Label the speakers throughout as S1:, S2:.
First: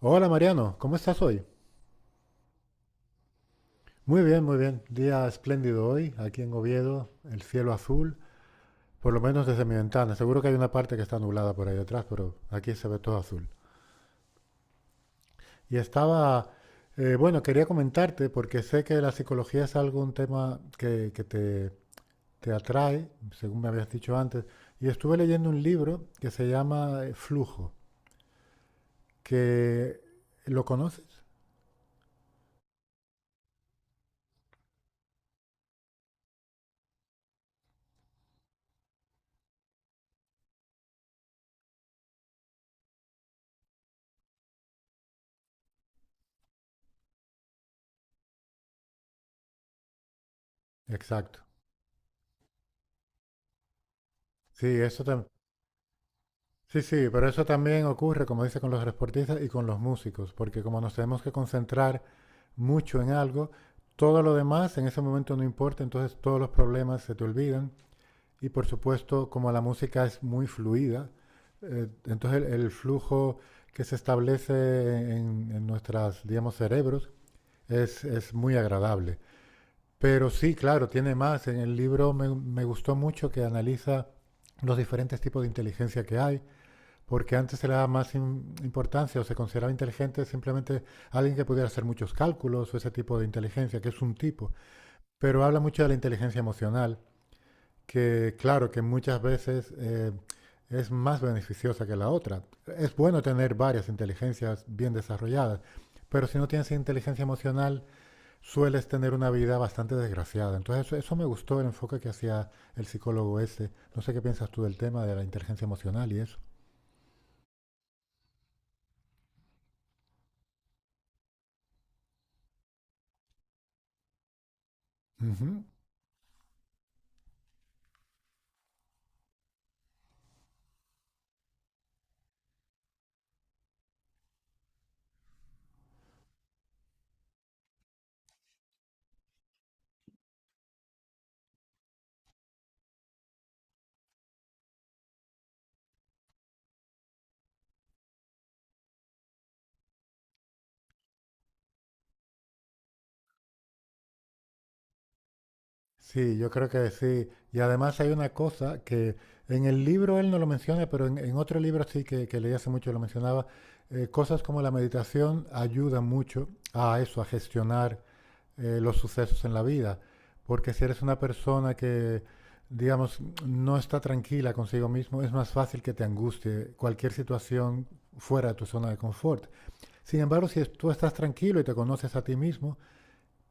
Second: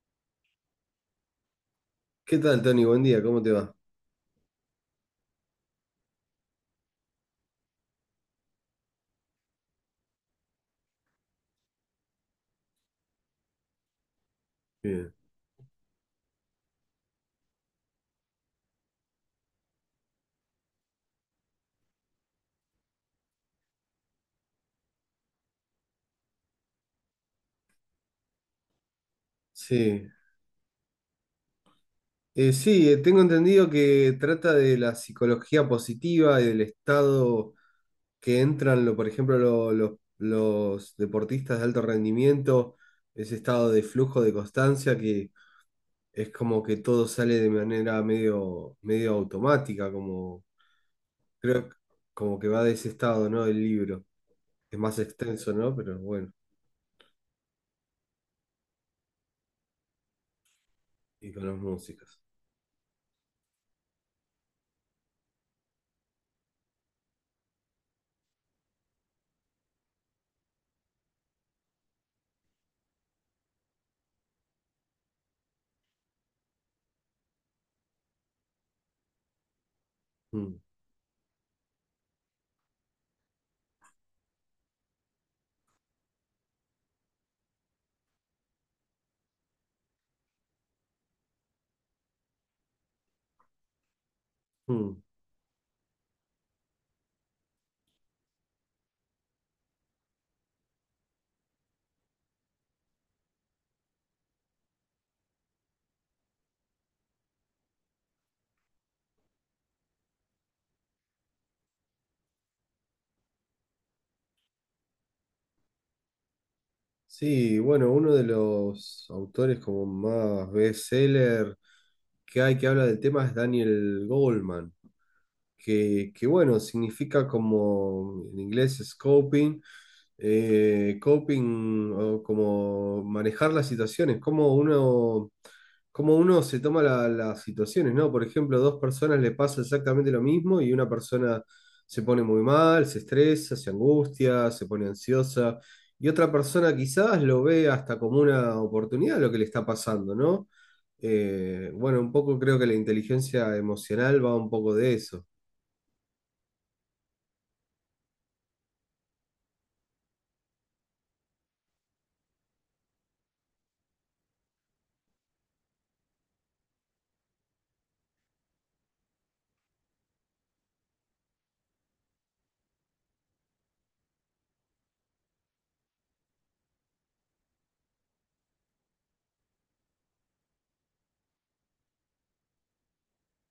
S1: Hola Mariano, ¿cómo estás hoy?
S2: ¿Qué tal, Tony? Buen día, ¿cómo te va?
S1: Muy bien, muy bien. Día espléndido hoy, aquí en Oviedo, el cielo azul, por lo menos desde mi ventana. Seguro que hay una parte que está nublada por ahí detrás, pero aquí se ve todo azul.
S2: Bien.
S1: Y estaba, bueno, quería comentarte porque sé que la psicología es algo, un tema que te atrae, según me habías dicho antes, y estuve leyendo un libro que se llama Flujo, que
S2: Sí.
S1: ¿lo conoces?
S2: Sí, tengo entendido que trata de la psicología positiva y del estado que entran, por ejemplo, los deportistas de alto rendimiento, ese estado de flujo de constancia que es como que todo sale de manera medio automática, como
S1: Exacto.
S2: creo que- como que va de ese estado, ¿no? El libro.
S1: Sí,
S2: Es más
S1: eso.
S2: extenso, ¿no? Pero bueno,
S1: Sí, sí, pero eso también ocurre, como dice, con los deportistas y con los músicos, porque como nos tenemos
S2: y
S1: que
S2: con las
S1: concentrar
S2: músicas.
S1: mucho en algo, todo lo demás en ese momento no importa, entonces todos los problemas se te olvidan. Y por supuesto, como la música es muy fluida, entonces el flujo que se establece en nuestras, digamos, cerebros es muy agradable. Pero sí,
S2: Mm,
S1: claro, tiene más. En el libro me gustó mucho que analiza los diferentes tipos de inteligencia que hay porque antes se le daba más importancia o se consideraba inteligente simplemente alguien que pudiera hacer muchos cálculos o ese tipo de inteligencia, que es un tipo.
S2: mm.
S1: Pero habla mucho de la inteligencia emocional, que claro, que muchas veces es más beneficiosa que la otra. Es bueno tener varias inteligencias bien desarrolladas, pero si no tienes inteligencia emocional, sueles tener una vida bastante desgraciada. Entonces eso me gustó el enfoque que hacía el psicólogo ese. No sé qué piensas tú del tema de la inteligencia emocional y eso.
S2: Sí, bueno, uno de los autores como más bestseller que hay que habla del tema es Daniel Goldman
S1: Ujú.
S2: bueno, significa como en inglés es coping, coping o como manejar las situaciones, cómo uno se toma las situaciones, ¿no? Por ejemplo, dos personas le pasa exactamente lo mismo y una persona se pone muy mal, se estresa, se angustia, se pone ansiosa. Y otra persona quizás lo ve hasta como una oportunidad lo que le está pasando, ¿no? Bueno, un poco creo que la inteligencia emocional va un poco de eso.
S1: Sí, yo creo que sí. Y además hay una cosa que en el libro él no lo menciona, pero en otro libro sí que leí hace mucho lo mencionaba. Cosas como la meditación ayudan mucho a eso, a gestionar los sucesos en la vida. Porque si eres una persona que, digamos, no está tranquila consigo mismo, es más fácil que te angustie cualquier situación fuera de tu zona de confort. Sin embargo, si es- tú estás tranquilo y te conoces a ti mismo,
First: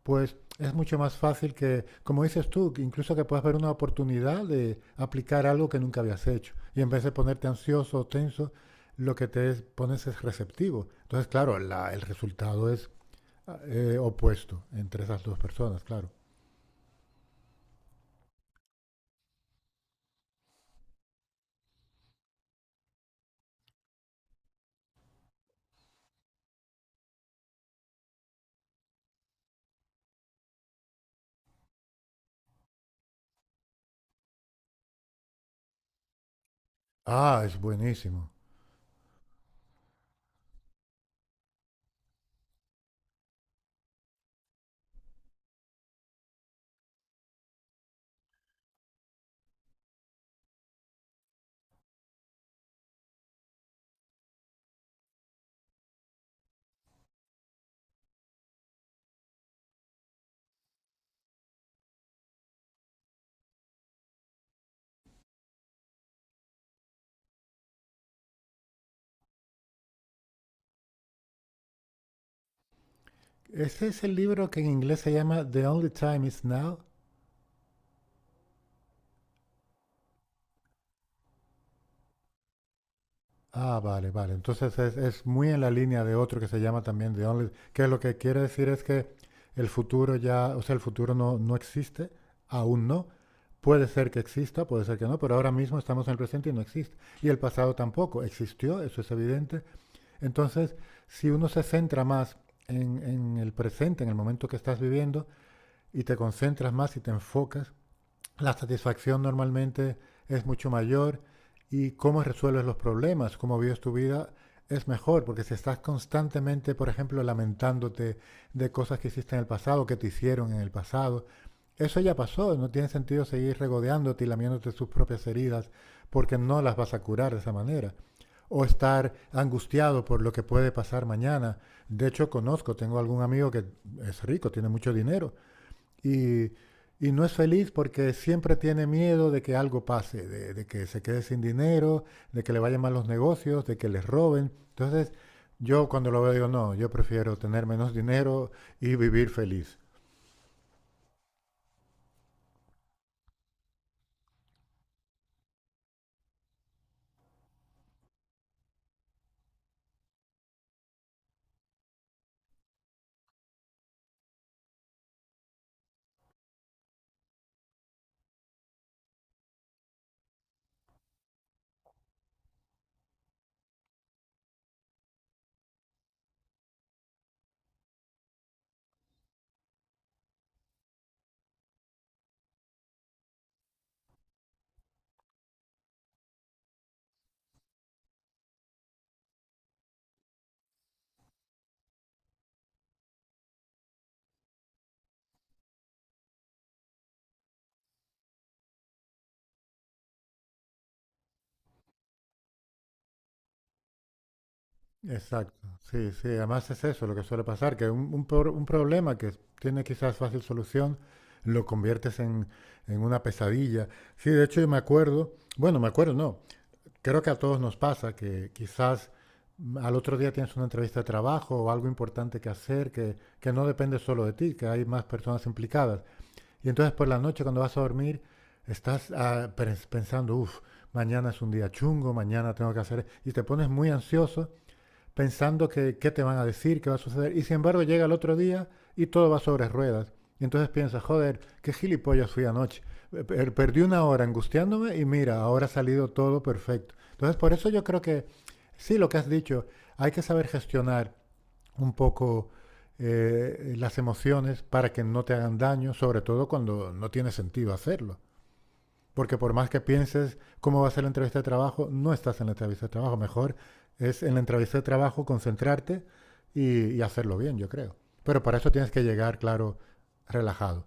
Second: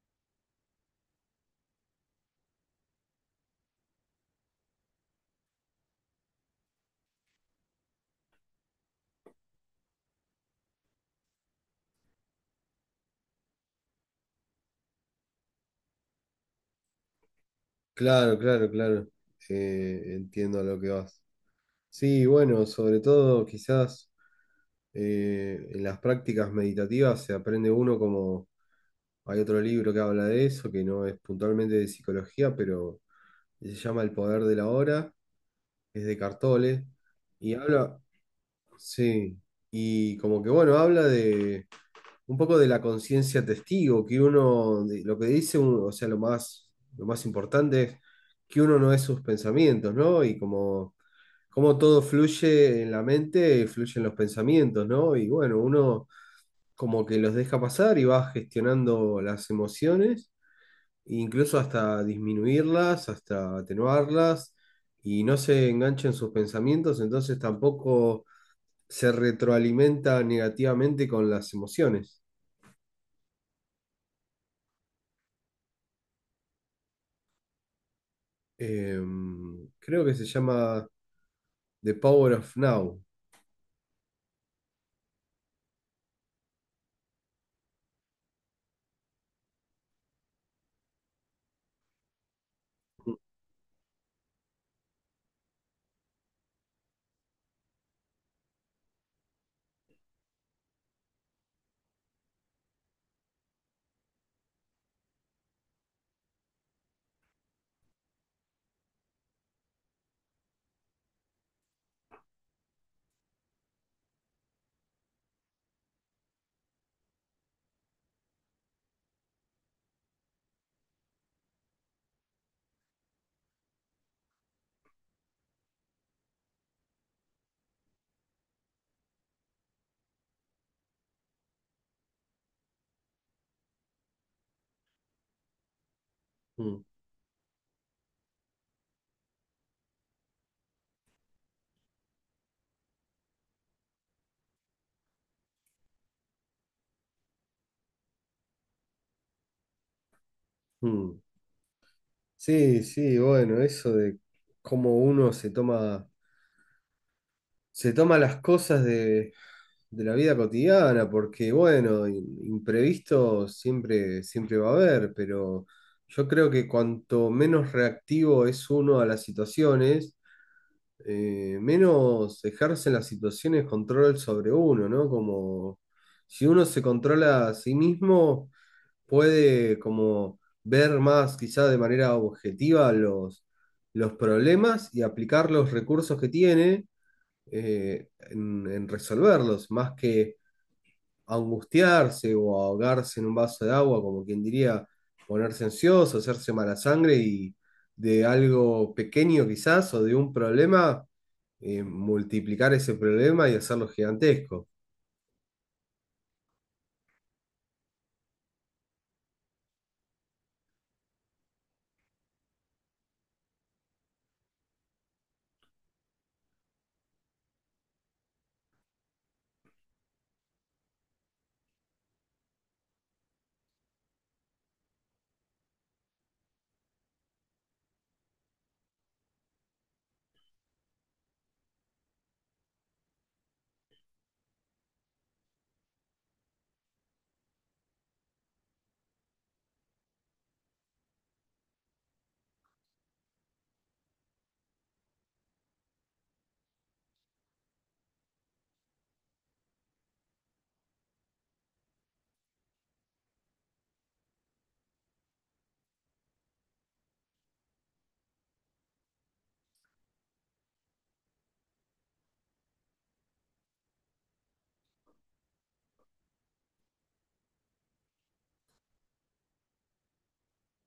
S1: pues es mucho más fácil que, como dices tú, que incluso que puedas ver una oportunidad de aplicar algo que nunca habías hecho. Y en vez de ponerte ansioso o tenso, lo que pones es receptivo. Entonces, claro, el resultado es opuesto entre esas dos personas, claro.
S2: Claro, claro, claro. Entiendo a lo que vas. Sí, bueno, sobre todo quizás en las prácticas meditativas se aprende uno como hay otro libro que habla de eso, que no es puntualmente de psicología, pero se llama El poder de la hora, es de Cartole,
S1: Ah,
S2: y
S1: es
S2: habla,
S1: buenísimo.
S2: sí, y como que bueno, habla de un poco de la conciencia testigo, que uno, lo que dice uno, o sea, lo más importante es que uno no es sus pensamientos, ¿no? Y como, como todo fluye en la mente, fluyen los pensamientos, ¿no? Y bueno, uno como que los deja pasar y va gestionando las emociones, e incluso hasta disminuirlas, hasta atenuarlas, y no se engancha en sus pensamientos, entonces tampoco se retroalimenta negativamente con las emociones.
S1: Ese es el libro que en inglés se llama The Only Time Is Now.
S2: Creo que se llama The Power of Now.
S1: Ah, vale, vale. Entonces es muy en la línea de otro que se llama también The Only, que lo que quiere decir es que el futuro ya, o sea, el futuro no existe, aún no. Puede ser que exista, puede ser que no, pero ahora mismo estamos en el presente y no existe. Y el pasado tampoco existió, eso es evidente. Entonces, si uno se centra más en el presente, en el momento que estás viviendo, y te concentras más y te enfocas, la satisfacción normalmente es mucho mayor y cómo resuelves los problemas, cómo vives tu vida, es mejor, porque si estás constantemente, por ejemplo, lamentándote de cosas que hiciste en el pasado, que te hicieron en el pasado, eso ya pasó, no tiene sentido seguir regodeándote y lamiéndote sus propias heridas, porque no las vas a curar de esa manera. O estar angustiado por lo que puede pasar mañana. De hecho, conozco, tengo algún amigo que es rico, tiene mucho dinero, y,
S2: Mm,
S1: y no es feliz porque siempre tiene miedo de que algo pase, de que se quede sin dinero, de que le vayan mal los negocios, de que les roben. Entonces, yo cuando lo veo digo, no, yo prefiero tener menos dinero y vivir feliz.
S2: mm. Sí, sí, bueno, eso de cómo uno se toma las cosas de la vida cotidiana, porque bueno, imprevisto siempre va a haber, pero yo creo que cuanto menos reactivo es uno a las situaciones, menos ejercen las situaciones control sobre uno, ¿no? Como si uno se controla a sí mismo puede como ver más quizá de manera objetiva los problemas y aplicar los recursos que tiene en resolverlos, más que angustiarse o ahogarse en un vaso de agua, como quien diría, ponerse ansioso, hacerse mala sangre y de algo pequeño quizás o de un problema, multiplicar ese problema y hacerlo gigantesco.
S1: Exacto, sí, sí, además es eso lo que suele pasar, que un un problema que tiene quizás fácil solución lo conviertes en una pesadilla. Sí, de hecho yo me acuerdo, bueno, me acuerdo, no, creo que a todos nos pasa que quizás al otro día tienes una entrevista de trabajo o algo importante que hacer que no depende solo de ti, que hay más personas implicadas. Y entonces por la noche cuando vas a dormir estás ah, pensando, uff, mañana es un día chungo, mañana tengo que hacer. Y te pones muy ansioso pensando que qué te van a decir, qué va a suceder. Y sin embargo llega el otro día y todo va sobre ruedas. Y entonces piensas, joder, qué gilipollas fui anoche. Perdí una hora angustiándome y mira, ahora ha salido todo perfecto. Entonces por eso yo creo que sí, lo que has dicho, hay que saber gestionar un poco las emociones para que no te hagan daño, sobre todo cuando no tiene sentido hacerlo. Porque por más que pienses cómo va a ser la entrevista de trabajo, no estás en la entrevista de trabajo. Mejor es en la entrevista de trabajo concentrarte y hacerlo bien, yo creo. Pero para eso tienes que llegar, claro, relajado.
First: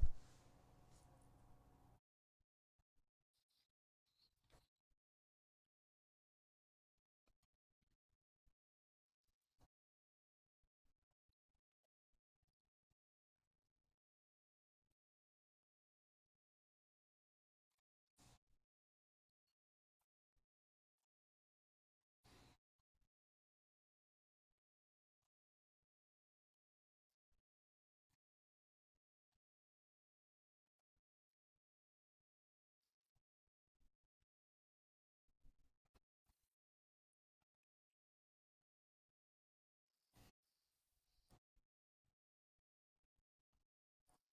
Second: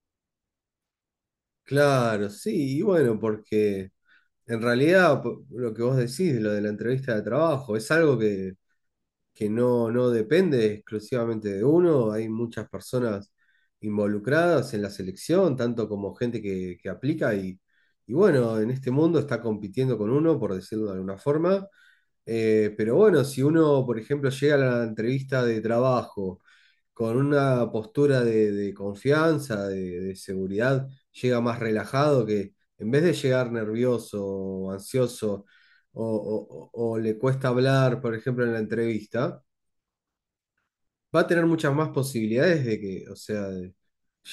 S2: Claro, sí, y bueno... porque... En realidad, lo que vos decís, lo de la entrevista de trabajo, es algo que, no depende exclusivamente de uno. Hay muchas personas involucradas en la selección, tanto como gente que aplica y bueno, en este mundo está compitiendo con uno, por decirlo de alguna forma. Pero bueno, si uno, por ejemplo, llega a la entrevista de trabajo con una postura de confianza, de seguridad, llega más relajado que en vez de llegar nervioso o ansioso o, o le cuesta hablar, por ejemplo, en la entrevista, va a tener muchas más posibilidades de que, o sea, de-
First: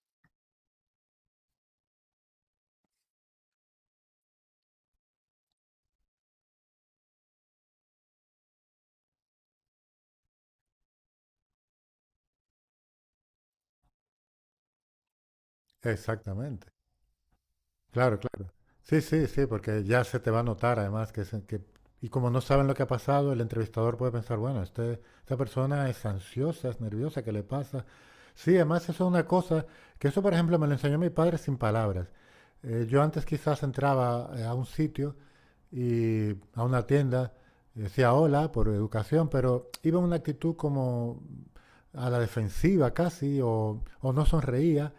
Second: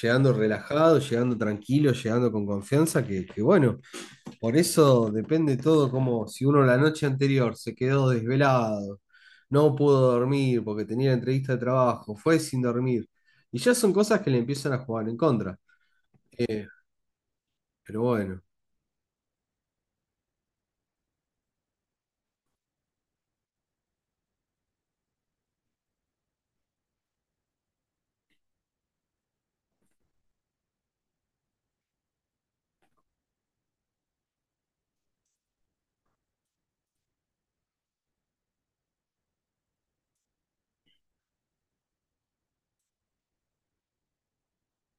S2: llegando relajado, llegando tranquilo, llegando con confianza, que bueno, por eso depende todo como si uno la noche anterior se quedó desvelado, no pudo dormir porque tenía entrevista de trabajo, fue sin dormir. Y ya son cosas que le empiezan a jugar en contra.
S1: Exactamente.
S2: Pero
S1: Claro,
S2: bueno,
S1: claro. Sí, sí, sí, porque ya se te va a notar además y como no saben lo que ha pasado, el entrevistador puede pensar, bueno, esta persona es ansiosa, es nerviosa, ¿qué le pasa? Sí, además eso es una cosa, que eso por ejemplo me lo enseñó mi padre sin palabras. Yo antes quizás entraba a un sitio y a una tienda y decía hola por educación, pero iba en una actitud como a la defensiva casi o no sonreía.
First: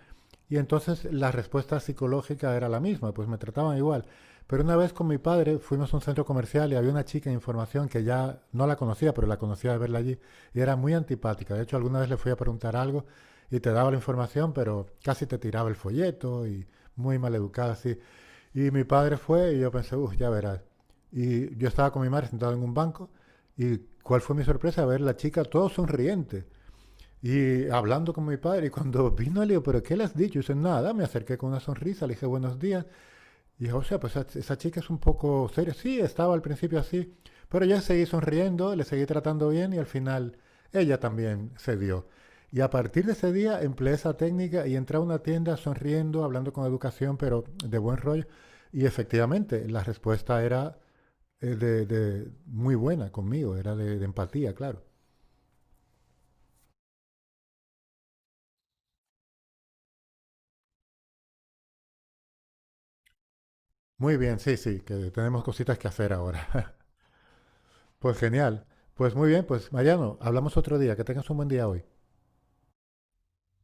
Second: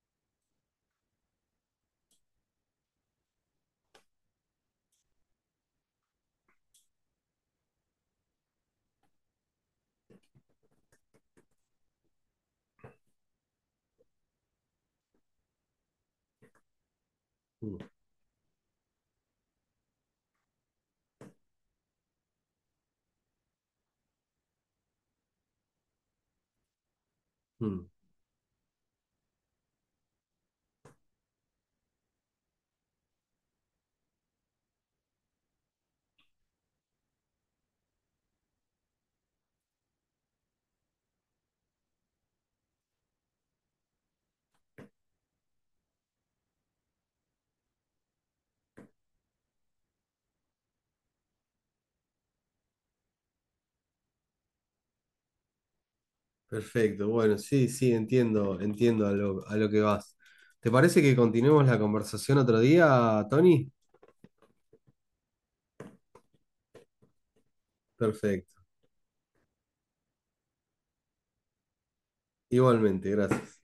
S1: Y entonces la respuesta psicológica era la misma, pues me trataban igual. Pero una vez con mi padre fuimos a un centro comercial y había una chica en información que ya no la conocía, pero la conocía de verla allí y era muy antipática. De hecho, alguna vez le fui a preguntar algo y te daba la información, pero casi te tiraba el folleto y muy mal educada
S2: mm,
S1: así. Y mi padre fue y yo pensé, uff, ya verás. Y yo estaba con mi madre sentado en un banco y cuál fue mi sorpresa ver la chica todo sonriente y
S2: mm,
S1: hablando con mi padre, y cuando vino le digo, ¿pero qué le has dicho? Y dice, nada, me acerqué con una sonrisa, le dije buenos días. Y dije, o sea, pues esa, chica es un poco seria. Sí, estaba al principio así, pero ya seguí sonriendo, le seguí tratando bien y al final ella también cedió. Y a partir de ese día empleé esa técnica y entré a una tienda sonriendo, hablando con educación, pero de buen rollo. Y efectivamente, la respuesta era muy buena conmigo, era de empatía, claro.
S2: perfecto. Bueno, sí, sí, entiendo, entiendo a lo que vas. ¿Te parece que continuemos la conversación otro día, Tony?
S1: Muy bien, sí, sí, que tenemos cositas que hacer ahora. Pues
S2: Perfecto.
S1: genial. Pues muy bien, pues Mariano, hablamos otro día. Que tengas un buen día hoy.
S2: Igualmente, gracias.